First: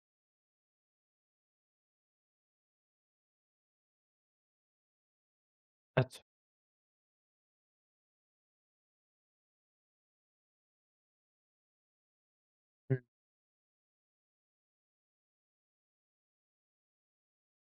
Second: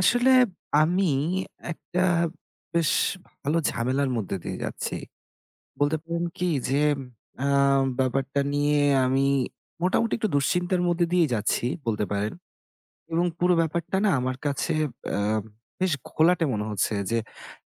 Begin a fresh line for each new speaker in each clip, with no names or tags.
আসলে আমি একটা বেশ ভালো ঝামেলার মধ্যে দিয়ে যাচ্ছি। বলতে
আচ্ছা,
পারেন কি যে আ ব্যাপারটা নিয়ে আমি মোটামুটি একটু দুশ্চিন্তার মধ্যে দিয়ে যাচ্ছি বলতে পারেন।
হুম,
এবং পুরো ব্যাপারটা না আমার কাছে আ বেশ ঘোলাটে মনে হচ্ছে যে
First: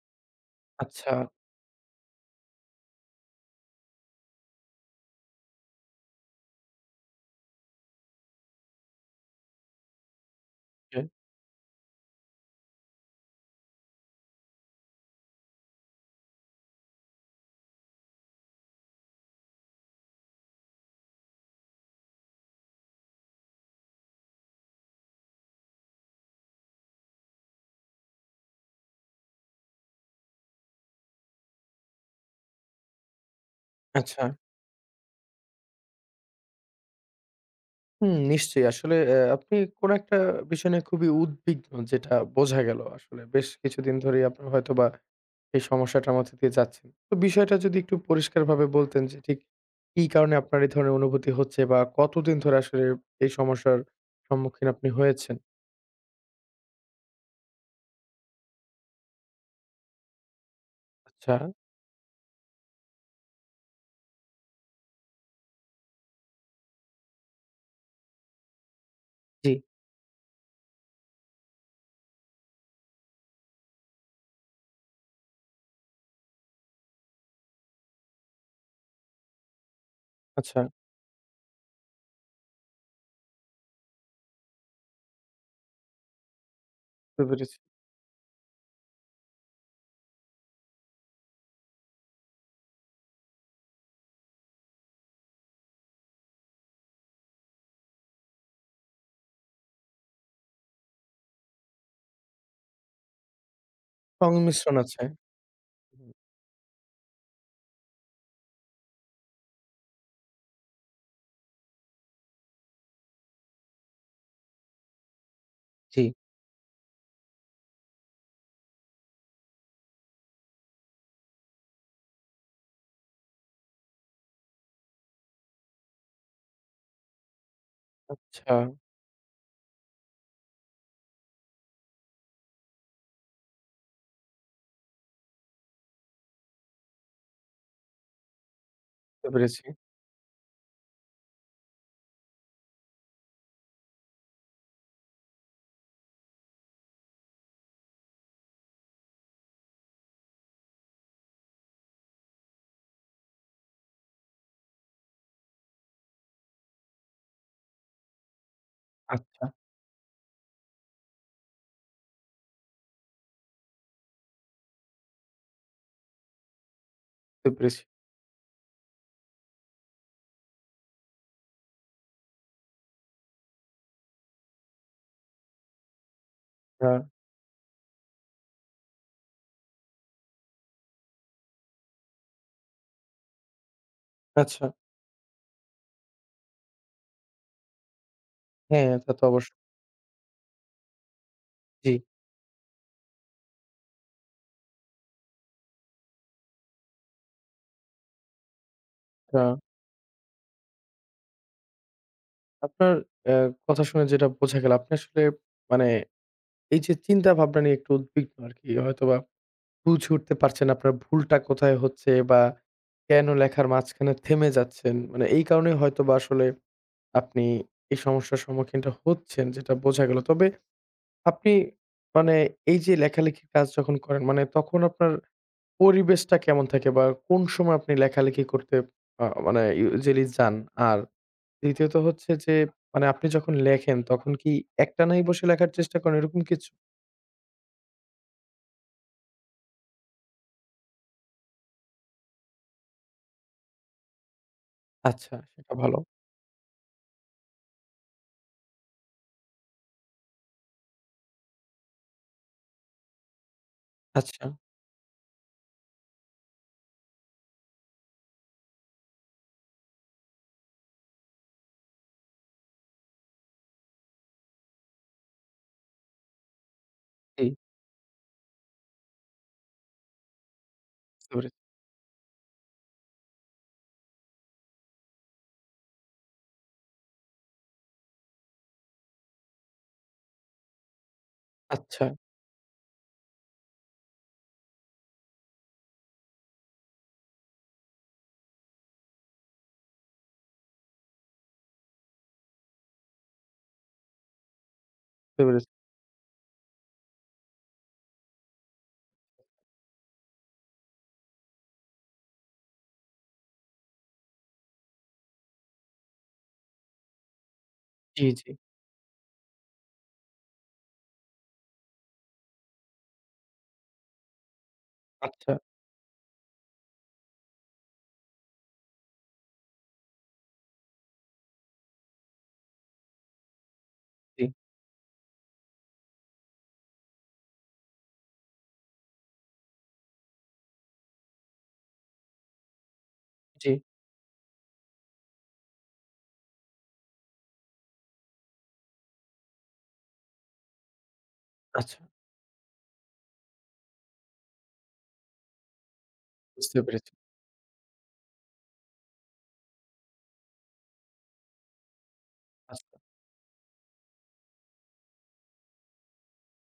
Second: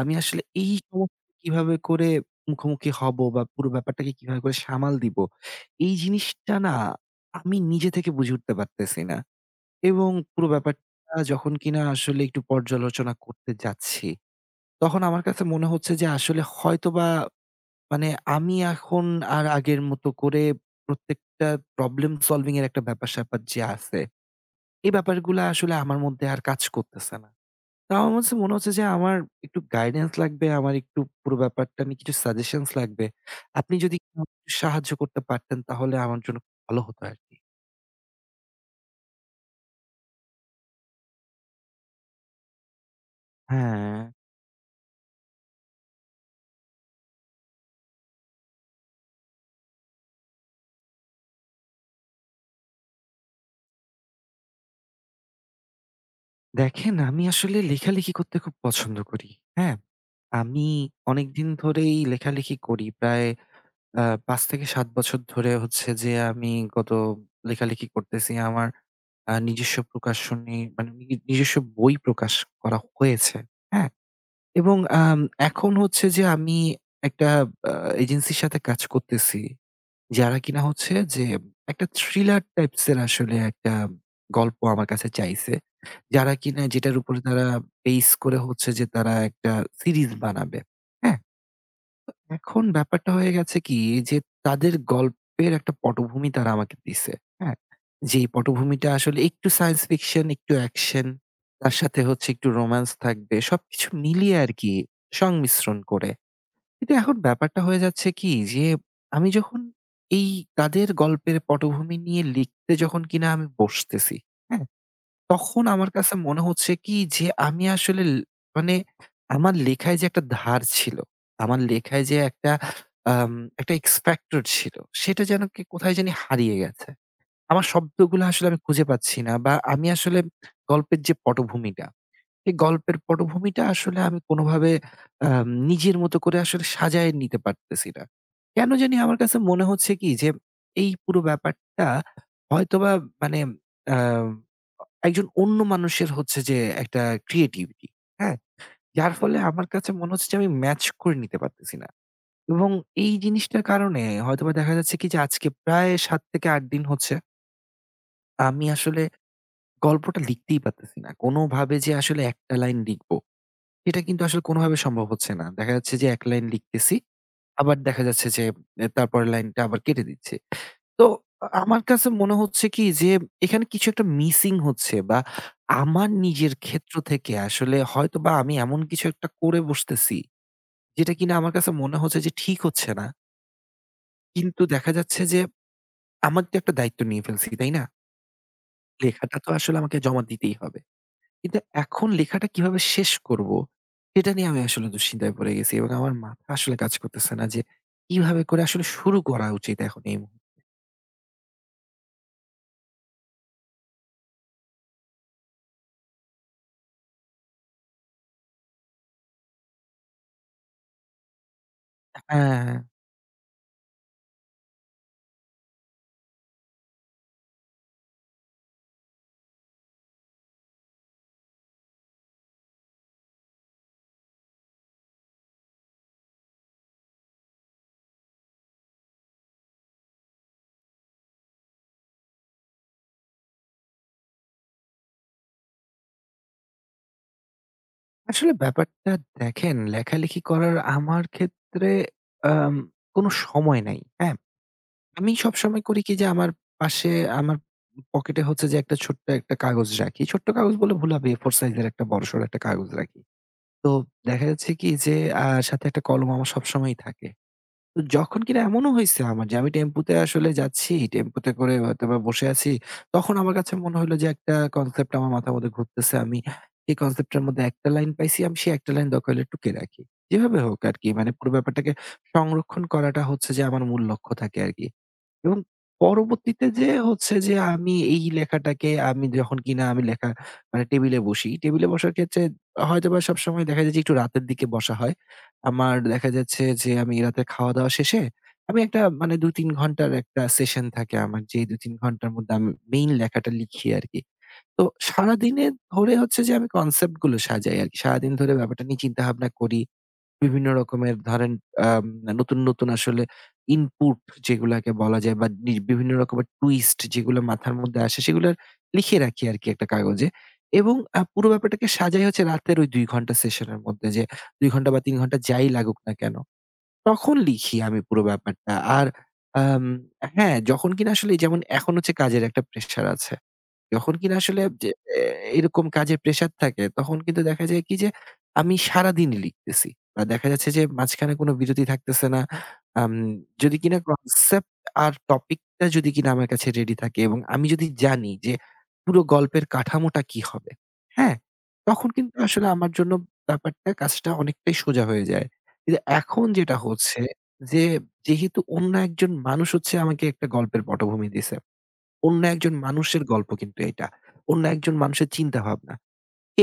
আমি আসলে এই
আচ্ছা,
সমস্যা কিভাবে করে মুখোমুখি হব বা পুরো ব্যাপারটাকে কিভাবে করে সামাল দিব? এই জিনিসটা না আমি নিজে থেকে বুঝে উঠতে পারতেছি না। এবং পুরো
ওকে,
ব্যাপারটা যখন কিনা আসলে একটু পর্যালোচনা করতে যাচ্ছি, তখন আমার কাছে মনে হচ্ছে যে আসলে হয়তোবা মানে আমি এখন আর আগের মতো করে প্রত্যেকটা প্রবলেম সলভিং এর একটা ব্যাপার-স্যাপার যে আছে, এই ব্যাপারগুলা আসলে আমার মধ্যে আর কাজ করতেছে না। তো আমার কাছে মনে হচ্ছে যে আমার একটু গাইডেন্স লাগবে, আমার একটু পুরো ব্যাপারটা নিয়ে কিছু সাজেশনস লাগবে। আপনি যদি
আচ্ছা।
আমাকে একটু সাহায্য করতে পারতেন তাহলে আমার জন্য খুব ভালো হতো আরকি।
হুম, নিশ্চয়ই। আসলে আপনি কোন একটা বিষয় নিয়ে খুবই উদ্বিগ্ন যেটা বোঝা গেল আসলে। বেশ
হ্যাঁ।
কিছুদিন ধরেই আপনার হয়তোবা এই সমস্যাটার মধ্যে দিয়ে যাচ্ছেন। তো বিষয়টা যদি একটু পরিষ্কারভাবে বলতেন যে ঠিক কি কারণে আপনার এই ধরনের অনুভূতি হচ্ছে বা কতদিন ধরে আসলে এই সমস্যার সম্মুখীন আপনি হয়েছেন?
দেখেন, আমি আসলে লেখালেখি করতে খুব পছন্দ করি। হ্যাঁ? আমি
আচ্ছা,
অনেকদিন ধরেই লেখালেখি করি। প্রায় ৫ থেকে ৭ বছর ধরে হচ্ছে যে আমি গত লেখালেখি করতেছি। আমার
জি।
নিজস্ব প্রকাশনী মানে নিজস্ব বই প্রকাশ করা হয়েছে। হ্যাঁ? এবং আম এখন হচ্ছে যে আমি একটা আ এজেন্সির সাথে কাজ করতেছি। যারা কিনা
আচ্ছা,
হচ্ছে যে একটা থ্রিলার টাইপস এর আসলে একটা গল্প আমার কাছে চাইছে। যারা কিনা যেটার উপরে
বুঝতে
তারা
পেরেছি।
বেস করে হচ্ছে যে তারা একটা সিরিজ বানাবে। হ্যাঁ? এখন ব্যাপারটা হয়ে গেছে কি যে তাদের গল্পের একটা পটভূমি তারা আমাকে দিছে। হ্যাঁ? যেই পটভূমিটা আসলে একটু সায়েন্স ফিকশন, একটু অ্যাকশন, তার সাথে হচ্ছে একটু রোমান্স থাকবে। সবকিছু মিলিয়ে আরকি
সংমিশ্রণ আছে।
সংমিশ্রণ করে।
হুম,
কিন্তু এখন ব্যাপারটা হয়ে যাচ্ছে কি যে আমি যখন এই তাদের গল্পের পটভূমি নিয়ে লিখতে যখন কিনা আমি বসতেছি, হ্যাঁ? তখন আমার
জি।
কাছে মনে হচ্ছে কি যে আমি আসলে মানে আমার লেখায় যে একটা ধার ছিল, আমার লেখায় যে একটা আম একটা এক্স ফ্যাক্টর ছিল সেটা যেন কে কোথায় জানি হারিয়ে গেছে। আমার শব্দগুলো আসলে
আচ্ছা,
আমি খুঁজে পাচ্ছি না বা আমি আসলে গল্পের যে পটভূমিটা, এই গল্পের পটভূমিটা আসলে আমি কোনোভাবে আ নিজের মতো করে আসলে সাজায় নিতে পারতেছি না। কেন জানি আমার
বুঝতে
কাছে
পেরেছি।
মনে হচ্ছে কি যে, এই পুরো ব্যাপারটা হয়তোবা মানে আ একজন অন্য মানুষের হচ্ছে যে একটা ক্রিয়েটিভিটি, হ্যাঁ? যার ফলে আমার কাছে মনে হচ্ছে যে আমি ম্যাচ করে নিতে পারতেছি না। এবং এই জিনিসটার কারণে হয়তোবা দেখা যাচ্ছে কি যে আজকে প্রায় ৭ থেকে ৮ দিন হচ্ছে আমি আসলে
আচ্ছা,
গল্পটা লিখতেই পারতেছি না। কোনোভাবে যে আসলে একটা লাইন লিখব, এটা কিন্তু আসলে কোনোভাবে সম্ভব হচ্ছে না। দেখা যাচ্ছে যে এক লাইন লিখতেছি,
বুঝতে
আবার
পেরেছি।
দেখা যাচ্ছে যে তারপরের লাইনটা আবার কেটে দিচ্ছি। তো আমার কাছে মনে হচ্ছে কি যে এখানে কিছু একটা মিসিং হচ্ছে বা আমার নিজের
আ
ক্ষেত্র থেকে আসলে হয়তোবা আমি এমন কিছু একটা করে বসতেছি, যেটা কিনা আমার কাছে মনে হচ্ছে যে ঠিক হচ্ছে না। কিন্তু
আচ্ছা,
দেখা যাচ্ছে যে আমার তো একটা দায়িত্ব নিয়ে ফেলছি, তাই না?
হ্যাঁ, তা তো
লেখাটা তো
অবশ্যই।
আসলে আমাকে জমা দিতেই হবে। কিন্তু
জি।
এখন লেখাটা কিভাবে শেষ করব? সেটা নিয়ে আমি আসলে দুশ্চিন্তায় পড়ে গেছি এবং আমার মাথা আসলে কাজ করতেছে না যে কিভাবে করে আসলে শুরু
আ
করা উচিত এখন এই মুহূর্তে?
আপনার অ্যা কথা শুনে যেটা বোঝা গেল, আপনি আসলে মানে এই যে চিন্তা ভাবনা নিয়ে একটু উদ্বিগ্ন আরকি। হয়তোবা বুঝে উঠতে পারছেন আপনার ভুলটা কোথায় হচ্ছে বা
হ্যাঁ,
কেন লেখার মাঝখানে থেমে যাচ্ছেন। মানে এই কারণেই হয়তোবা আসলে আপনি এই সমস্যার সম্মুখীনটা হচ্ছেন যেটা বোঝা গেল। তবে আপনি মানে এই যে লেখালেখির কাজ যখন করেন মানে তখন আপনার পরিবেশটা কেমন থাকে বা কোন সময় আপনি লেখালেখি করতে মানে ইউজুয়ালি যান আর দ্বিতীয়ত হচ্ছে যে মানে আপনি যখন লেখেন তখন কি একটানাই বসে লেখার চেষ্টা করেন এরকম কিছু?
আসলে ব্যাপারটা দেখেন লেখালেখি করার আমার ক্ষেত্রে আম কোনো সময় নাই। হ্যাঁ? আমি
আচ্ছা, সেটা
সবসময়
ভালো।
করি কি যে আমার পাশে আমার পকেটে হচ্ছে যে একটা ছোট্ট একটা কাগজ রাখি। ছোট্ট কাগজ বললে ভুল হবে A4 সাইজের একটা বড়সড় একটা কাগজ রাখি। তো দেখা
আচ্ছা,
যাচ্ছে কি যে সাথে একটা কলম আমার সবসময়ই থাকে। তো যখন কিনা এমনও হইছে আমার যে আমি টেম্পুতে আসলে যাচ্ছি, টেম্পুতে করে হয়তোবা বসে আছি। তখন আমার কাছে মনে হইলো যে একটা কনসেপ্ট আমার মাথার মধ্যে ঘুরতেছে। আমি এই কনসেপ্টটার
জি,
মধ্যে একটা লাইন পাইছি, আমি সেই একটা লাইন দরকার হলে টুকে রাখি। যেভাবে হোক আরকি
বুঝতে
মানে পুরো
পেরেছি।
ব্যাপারটাকে সংরক্ষণ করাটা হচ্ছে যে আমার মূল লক্ষ্য থাকে আরকি। এবং পরবর্তীতে যেয়ে হচ্ছে যে আমি এই লেখাটাকে আমি যখন কিনা আমি লেখা মানে টেবিলে বসি। টেবিলে
আচ্ছা,
বসার ক্ষেত্রে হয়তোবা সবসময় দেখা যায় যে একটু রাতের দিকে বসা হয়। আমার দেখা যাচ্ছে যে আমি রাতে খাওয়া-দাওয়া শেষে আমি একটা মানে ২-৩ ঘন্টার একটা সেশন থাকে আমার। যে ২-৩ ঘন্টার মধ্যে আমি মেইন লেখাটা লিখি আরকি। তো
বুঝতে
সারাদিনে
পেরেছি।
ধরে হচ্ছে যে আমি কনসেপ্ট গুলো সাজাই আরকি। সারাদিন ধরে ব্যাপারটা নিয়ে চিন্তাভাবনা করি। বিভিন্ন রকমের ধরেন আম নতুন, নতুন আসলে ইনপুট যেগুলাকে বলা যায় বা বিভিন্ন রকমের টুইস্ট যেগুলো মাথার মধ্যে আসে
জি,
সেগুলো
জি।
লিখে রাখি আরকি একটা কাগজে। এবং পুরো ব্যাপারটাকে সাজাই হচ্ছে রাতের ওই ২ ঘন্টা সেশনের মধ্যে যে ২ ঘন্টা বা ৩ ঘন্টা
আচ্ছা,
যাই লাগুক না কেন। তখন লিখি আমি পুরো ব্যাপারটা। আর আম হ্যাঁ, যখন কিনা আসলে যেমন এখন হচ্ছে কাজের একটা প্রেশার আছে। যখন কিনা
জি,
আসলে যে এ এরকম কাজের প্রেশার থাকে তখন কিন্তু দেখা যায় কি যে আমি সারাদিনই লিখতেছি। দেখা যাচ্ছে যে মাঝখানে কোনো বিরতি থাকতেছে না। আম
জি।
যদি কিনা কনসেপ্ট আর টপিকটা যদি কিনা আমার কাছে রেডি থাকে এবং আমি যদি জানি যে পুরো গল্পের কাঠামোটা কি হবে, হ্যাঁ?
আচ্ছা,
তখন কিন্তু আসলে আমার জন্য ব্যাপারটা কাজটা অনেকটাই সোজা হয়ে যায়। কিন্তু এখন যেটা
বুঝতে পেরেছি।
হচ্ছে যে যেহেতু অন্য একজন মানুষ হচ্ছে আমাকে একটা গল্পের পটভূমি দিছে। অন্য একজন
আচ্ছা,
মানুষের গল্প কিন্তু এটা। অন্য একজন মানুষের চিন্তাভাবনা।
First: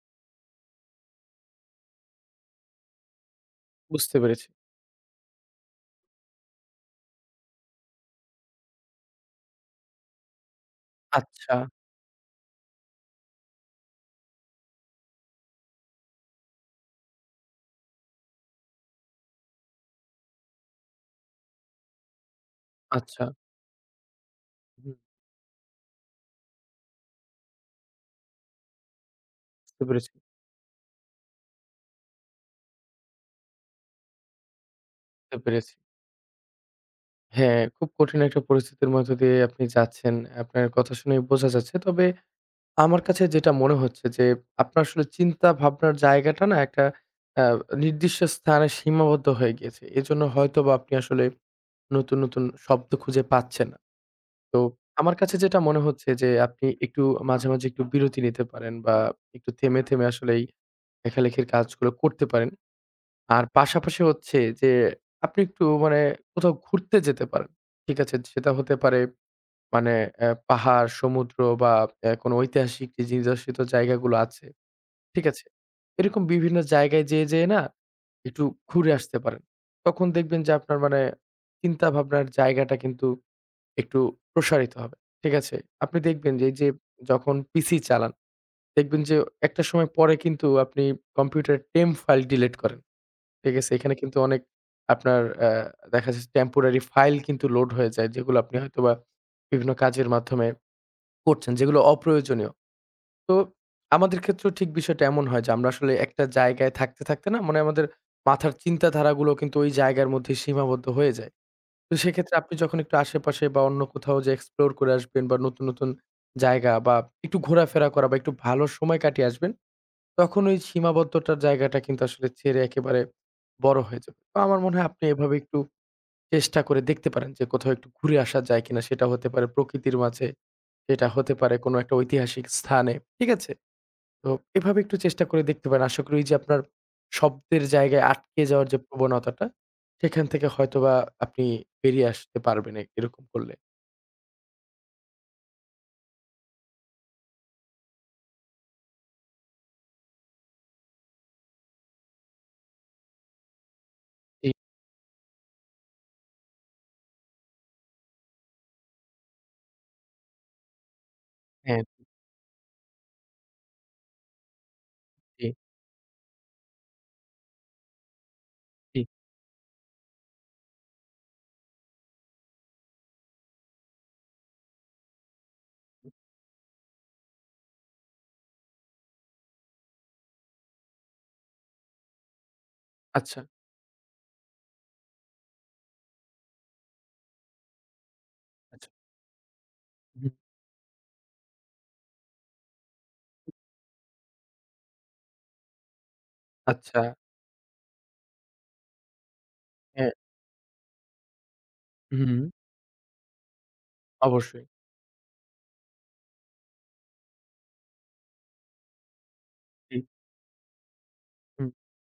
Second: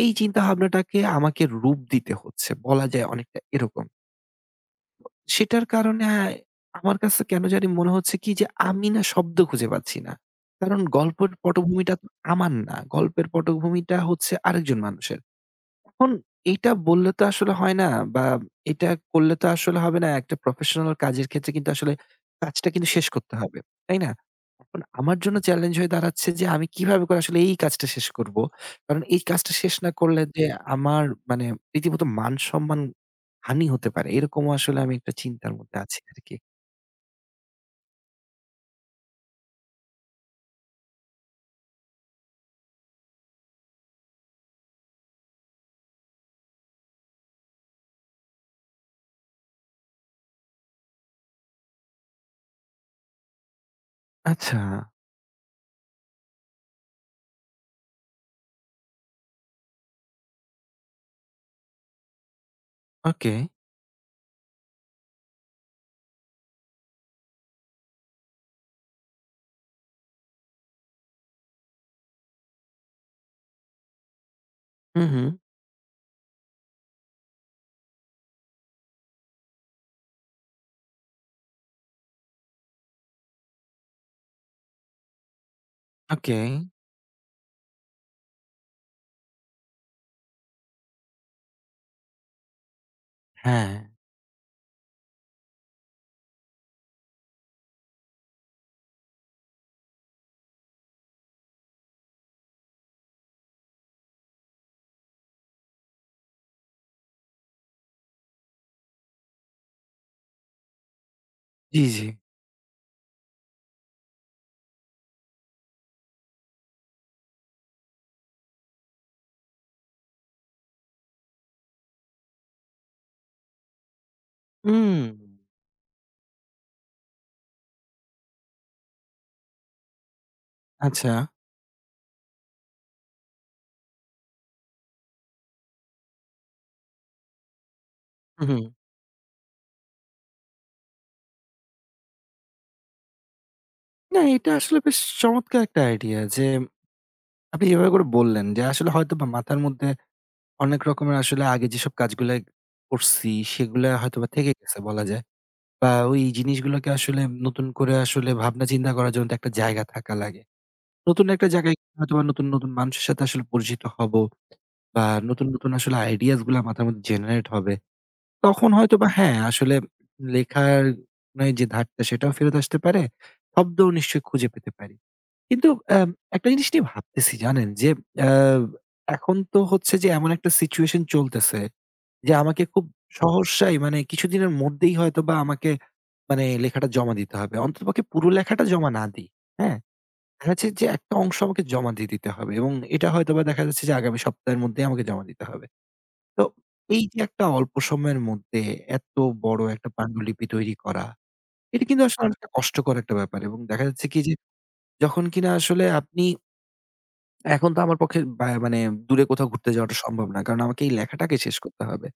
এই চিন্তাভাবনাটাকে আমাকে রূপ দিতে হচ্ছে। বলা যায় অনেকটা এরকম।
বুঝতে পেরেছি।
সেটার কারণে আমার কাছে কেন জানি মনে হচ্ছে কি যে আমি না শব্দ খুঁজে পাচ্ছি না। কারণ গল্পের
আচ্ছা,
পটভূমিটা তো আমার না। গল্পের পটভূমিটা হচ্ছে আরেকজন মানুষের। এখন এইটা বললে তো আসলে হয় না বা এটা করলে তো আসলে হবে না। একটা প্রফেশনাল কাজের ক্ষেত্রে কিন্তু আসলে কাজটা কিন্তু শেষ
আচ্ছা।
করতে হবে। তাই না? এখন
হুম,
আমার জন্য চ্যালেঞ্জ হয়ে দাঁড়াচ্ছে যে আমি কিভাবে করে আসলে এই কাজটা শেষ করব। কারণ এই কাজটা শেষ
বুঝতে
না
পেরেছি,
করলে যে আমার মানে রীতিমতো মান-সম্মান হানি হতে পারে। এরকমও আসলে আমি একটা
বুঝতে
চিন্তার
পেরেছি।
মধ্যে আছি আরকি।
হ্যাঁ, খুব কঠিন একটা পরিস্থিতির মধ্য দিয়ে আপনি যাচ্ছেন। আপনার কথা শুনেই বোঝা যাচ্ছে। তবে আমার কাছে যেটা মনে হচ্ছে যে, আপনার আসলে চিন্তা ভাবনার জায়গাটা না একটা আ নির্দিষ্ট স্থানে সীমাবদ্ধ হয়ে গিয়েছে। এজন্য হয়তোবা আপনি আসলে নতুন, নতুন শব্দ খুঁজে পাচ্ছেন না।
আচ্ছা,
তো আমার কাছে যেটা মনে হচ্ছে যে, আপনি একটু মাঝে, মাঝে একটু বিরতি নিতে পারেন বা একটু থেমে, থেমে আসলে এই লেখালেখির কাজগুলো করতে পারেন।
ওকে।
আর পাশাপাশি হচ্ছে যে, আপনি একটু মানে কোথাও ঘুরতে যেতে পারেন। ঠিক আছে? সেটা হতে পারে মানে পাহাড়, সমুদ্র বা কোনো ঐতিহাসিক যে নিদর্শিত জায়গাগুলো আছে,
হু, হু।
ঠিক আছে? এরকম বিভিন্ন জায়গায় যেয়ে, যেয়ে না একটু ঘুরে আসতে পারেন। তখন দেখবেন যে আপনার মানে চিন্তাভাবনার জায়গাটা কিন্তু একটু প্রসারিত হবে, ঠিক আছে? আপনি দেখবেন
ওকে।
যে এই যে যখন পিসি চালান, দেখবেন যে একটা সময় পরে কিন্তু আপনি কম্পিউটারের টেম্প ফাইল ডিলিট করেন, ঠিক আছে?
হ্যাঁ।
এখানে কিন্তু অনেক আপনার দেখা যাচ্ছে টেম্পোরারি ফাইল কিন্তু লোড হয়ে যায়, যেগুলো আপনি হয়তোবা বিভিন্ন কাজের মাধ্যমে করছেন যেগুলো অপ্রয়োজনীয়। তো আমাদের ক্ষেত্রেও ঠিক বিষয়টা এমন হয় যে আমরা আসলে একটা জায়গায় থাকতে, থাকতে না মানে আমাদের মাথার চিন্তাধারাগুলো কিন্তু ওই জায়গার মধ্যে সীমাবদ্ধ হয়ে যায়।
জি,
তো
জি।
সেক্ষেত্রে আপনি যখন একটু আশেপাশে বা অন্য কোথাও যে এক্সপ্লোর করে আসবেন বা নতুন, নতুন জায়গা বা একটু ঘোরাফেরা করা বা একটু ভালো সময় কাটিয়ে আসবেন, তখন ওই সীমাবদ্ধতার জায়গাটা কিন্তু আসলে ছেড়ে একেবারে বড় হয়ে যাবে। তো আমার মনে হয়
হুম।
আপনি এভাবে একটু চেষ্টা করে দেখতে পারেন যে কোথাও একটু ঘুরে আসা যায় কিনা? সেটা হতে পারে প্রকৃতির মাঝে এটা
আচ্ছা।
হতে পারে কোনো একটা ঐতিহাসিক স্থানে। ঠিক আছে? তো এভাবে একটু চেষ্টা করে দেখতে পারেন। আশা করি ওইযে আপনার শব্দের জায়গায় আটকে
হু, হু।
যাওয়ার যে প্রবণতাটা, সেখান থেকে হয়তোবা আপনি বেরিয়ে আসতে পারবেন এরকম করলে।
না, এটা আসলে বেশ চমৎকার একটা আইডিয়া যে আপনি এভাবে করে বললেন যে আসলে হয়তোবা মাথার মধ্যে অনেক রকমের আসলে আগে যেসব কাজগুলা করছি সেগুলা হয়তোবা
জি,
থেকে গেছে বলা যায়। বা ওই জিনিসগুলোকে আসলে নতুন করে আসলে ভাবনা চিন্তা করার জন্য তো একটা জায়গা থাকা লাগে। নতুন একটা জায়গায়
হ্যাঁ,
হয়তোবা নতুন, নতুন মানুষের সাথে আসলে পরিচিত হব বা নতুন,
জি,
নতুন আসলে আইডিয়াস গুলা মাথার মধ্যে জেনারেট হবে। তখন
জি,
হয়তোবা হ্যাঁ, আসলে লেখার মানে যে ধারটা সেটাও ফেরত আসতে পারে। শব্দও নিশ্চয়ই খুঁজে পেতে পারি। কিন্তু
জি।
একটা জিনিস নিয়ে ভাবতেছি জানেন? যে অ্যা এখন তো হচ্ছে যে এমন একটা সিচুয়েশন চলতেছে যে আমাকে খুব
আচ্ছা,
সহসাই মানে কিছুদিনের মধ্যেই হয়তোবা আমাকে মানে লেখাটা জমা দিতে হবে। অন্ততপক্ষে পুরো লেখাটা
আচ্ছা।
জমা না দিই, হ্যাঁ?
হুম।
দেখা যাচ্ছে যে একটা অংশ আমাকে জমা দিয়ে দিতে হবে এবং এটা হয়তোবা দেখা যাচ্ছে যে আগামী সপ্তাহের মধ্যেই আমাকে জমা দিতে হবে। তো
আচ্ছা।
এই যে একটা অল্প সময়ের মধ্যে এত বড় একটা
হ্যাঁ,
পাণ্ডুলিপি তৈরি করা, এটা কিন্তু আসলে
হুম।
অনেকটা কষ্টকর একটা ব্যাপার এবং দেখা যাচ্ছে কি যে
অবশ্যই।
যখন কিনা আসলে আপনি এখন তো আমার পক্ষে বা মানে দূরে কোথাও ঘুরতে যাওয়াটা
জি।
সম্ভব না। কারণ আমাকে এই লেখাটাকে শেষ
হুম।
করতে হবে।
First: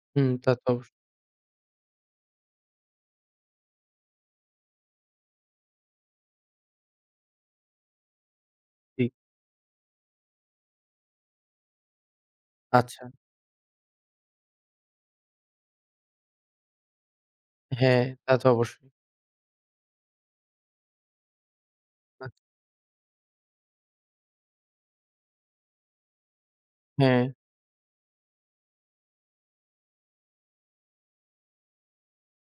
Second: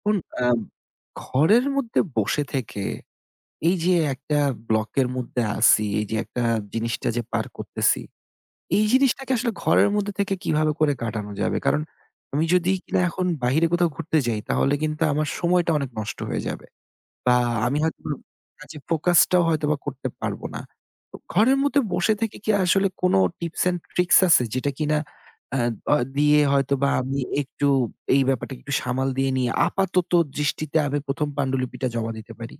এখন
হুম,
আ
তা তো অবশ্যই।
ঘরের মধ্যে বসে থেকে এই যে একটা ব্লকের মধ্যে আছি, এই যে একটা জিনিসটা যে পার করতেছি, এই
জি।
জিনিসটাকে আসলে ঘরের মধ্যে থেকে কিভাবে করে কাটানো যাবে? কারণ আমি যদি কিনা
আচ্ছা।
এখন বাহিরে কোথাও ঘুরতে যাই তাহলে কিন্তু আমার সময়টা অনেক নষ্ট হয়ে যাবে। বা আমি
হ্যাঁ,
হয়তোবা
তা তো
কাজে
অবশ্যই।
ফোকাসটাও হয়তোবা করতে পারব না। তো ঘরের মধ্যে বসে
আচ্ছা,
থেকে কি আসলে কোনো টিপস অ্যান্ড ট্রিকস আছে যেটা কিনা আ অ দিয়ে হয়তোবা আমি
হ্যাঁ।
একটু এই ব্যাপারটাকে একটু সামাল দিয়ে নিয়ে আপাতত দৃষ্টিতে আমি ১ম পাণ্ডুলিপিটা জমা দিতে পারি?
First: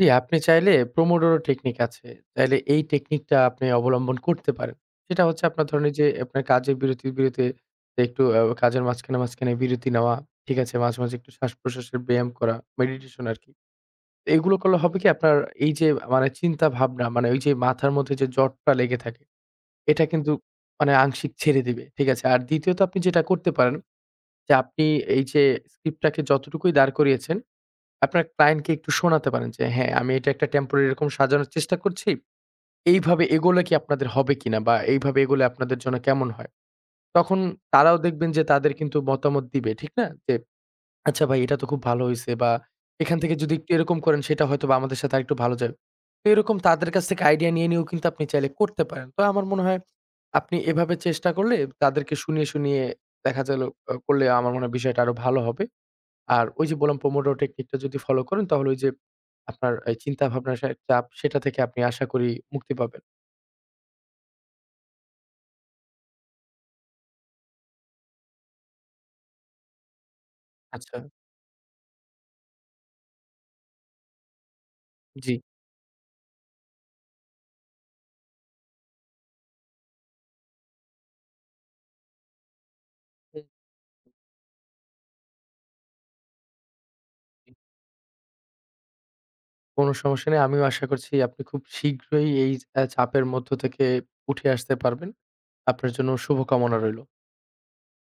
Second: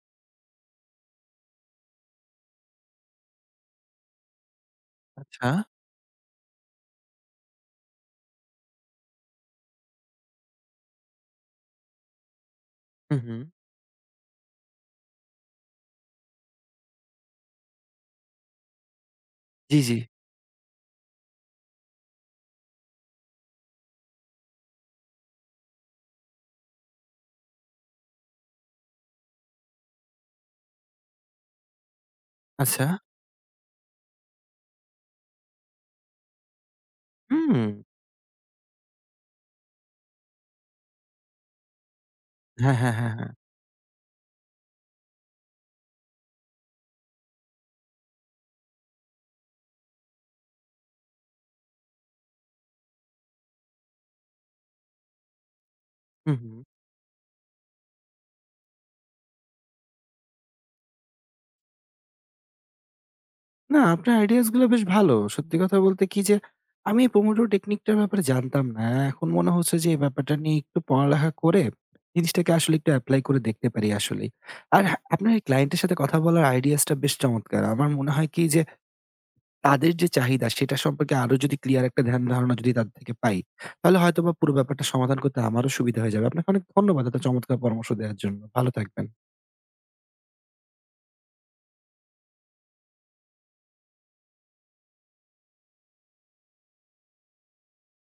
জি, আপনি চাইলে পোমোডোরো টেকনিক আছে। চাইলে এই টেকনিকটা আপনি অবলম্বন করতে পারেন। সেটা হচ্ছে
আচ্ছা।
আপনার ধরেন এই যে আপনার কাজের বিরতির বিরতি একটু কাজের মাঝখানে, মাঝখানে বিরতি নেওয়া। ঠিক আছে? মাঝে, মাঝে একটু শ্বাসপ্রশ্বাসের ব্যায়াম করা,
হুম,
মেডিটেশন
হুম।
আরকি। এগুলো করলে হবে কি আপনার এই যে মানে চিন্তা ভাবনা মানে ওই যে মাথার মধ্যে যে জটটা লেগে থাকে,
জি, জি।
এটা কিন্তু মানে আংশিক ছেড়ে দিবে। ঠিক আছে? আর দ্বিতীয়ত আপনি যেটা করতে পারেন যে আপনি এই যে স্ক্রিপ্টটাকে যতটুকুই দাঁড় করিয়েছেন আপনার ক্লায়েন্টকে একটু শোনাতে পারেন যে, "হ্যাঁ, আমি এটা একটা টেম্পোরারি এরকম সাজানোর চেষ্টা করছি।
আচ্ছা।
এইভাবে এগোলে কি আপনাদের হবে কিনা? বা এইভাবে এগোলে আপনাদের জন্য কেমন হয়?" তখন
হুম।
তারাও দেখবেন যে তাদের কিন্তু মতামত দিবে, ঠিক না? যে, "আচ্ছা ভাই এটা তো খুব ভালো হইছে" বা
হ্যাঁ, হ্যাঁ, হ্যাঁ,
"এখান
হ্যাঁ।
থেকে যদি একটু এরকম করেন সেটা হয়তোবা আমাদের সাথে আরেকটু ভালো যাবে।" তো এরকম তাদের কাছ থেকে আইডিয়া নিয়ে, নিয়েও কিন্তু আপনি চাইলে করতে পারেন। তো আমার মনে হয় আপনি এভাবে চেষ্টা করলে তাদেরকে শুনিয়ে, শুনিয়ে দেখা গেল করলে আমার মনে হয় বিষয়টা আরো ভালো হবে।
হুম,
আর
হুম।
ওই যে বললাম পোমোডোরো টেকনিকটা যদি ফলো করেন তাহলে ওই যে আপনার এই চিন্তা ভাবনার সে চাপ সেটা থেকে আপনি আশা করি মুক্তি পাবেন।
না, আপনার আইডিয়াস গুলো বেশ ভালো। সত্যি কথা বলতে কি যে, আমি পোমোডোর টেকনিকটার ব্যাপারে জানতাম না। এখন মনে হচ্ছে যে এই ব্যাপারটা নিয়ে একটু
আচ্ছা।
পড়ালেখা করে, জিনিসটাকে আসলে একটু এপ্লাই করে দেখতে পারি আসলেই। আর হ্যাঁ, আপনার
জি।
এই ক্লায়েন্টের সাথে কথা বলার আইডিয়াসটা বেশ চমৎকার। আমার মনে হয় কি যে, তাদের যে চাহিদা সেটা সম্পর্কে আরো যদি ক্লিয়ার একটা ধ্যান ধারণা যদি তাদের থেকে পাই,
হুম,
তাহলে হয়তোবা পুরো ব্যাপারটা সমাধান করতে আমারও সুবিধা হয়ে যাবে। আপনাকে অনেক ধন্যবাদ এত
জি।
চমৎকার পরামর্শ দেওয়ার জন্য। ভালো থাকবেন।
কোন সমস্যা নেই। আমিও আশা করছি আপনি খুব শীঘ্রই এই চাপের মধ্য থেকে উঠে আসতে পারবেন। আপনার জন্য শুভকামনা রইল।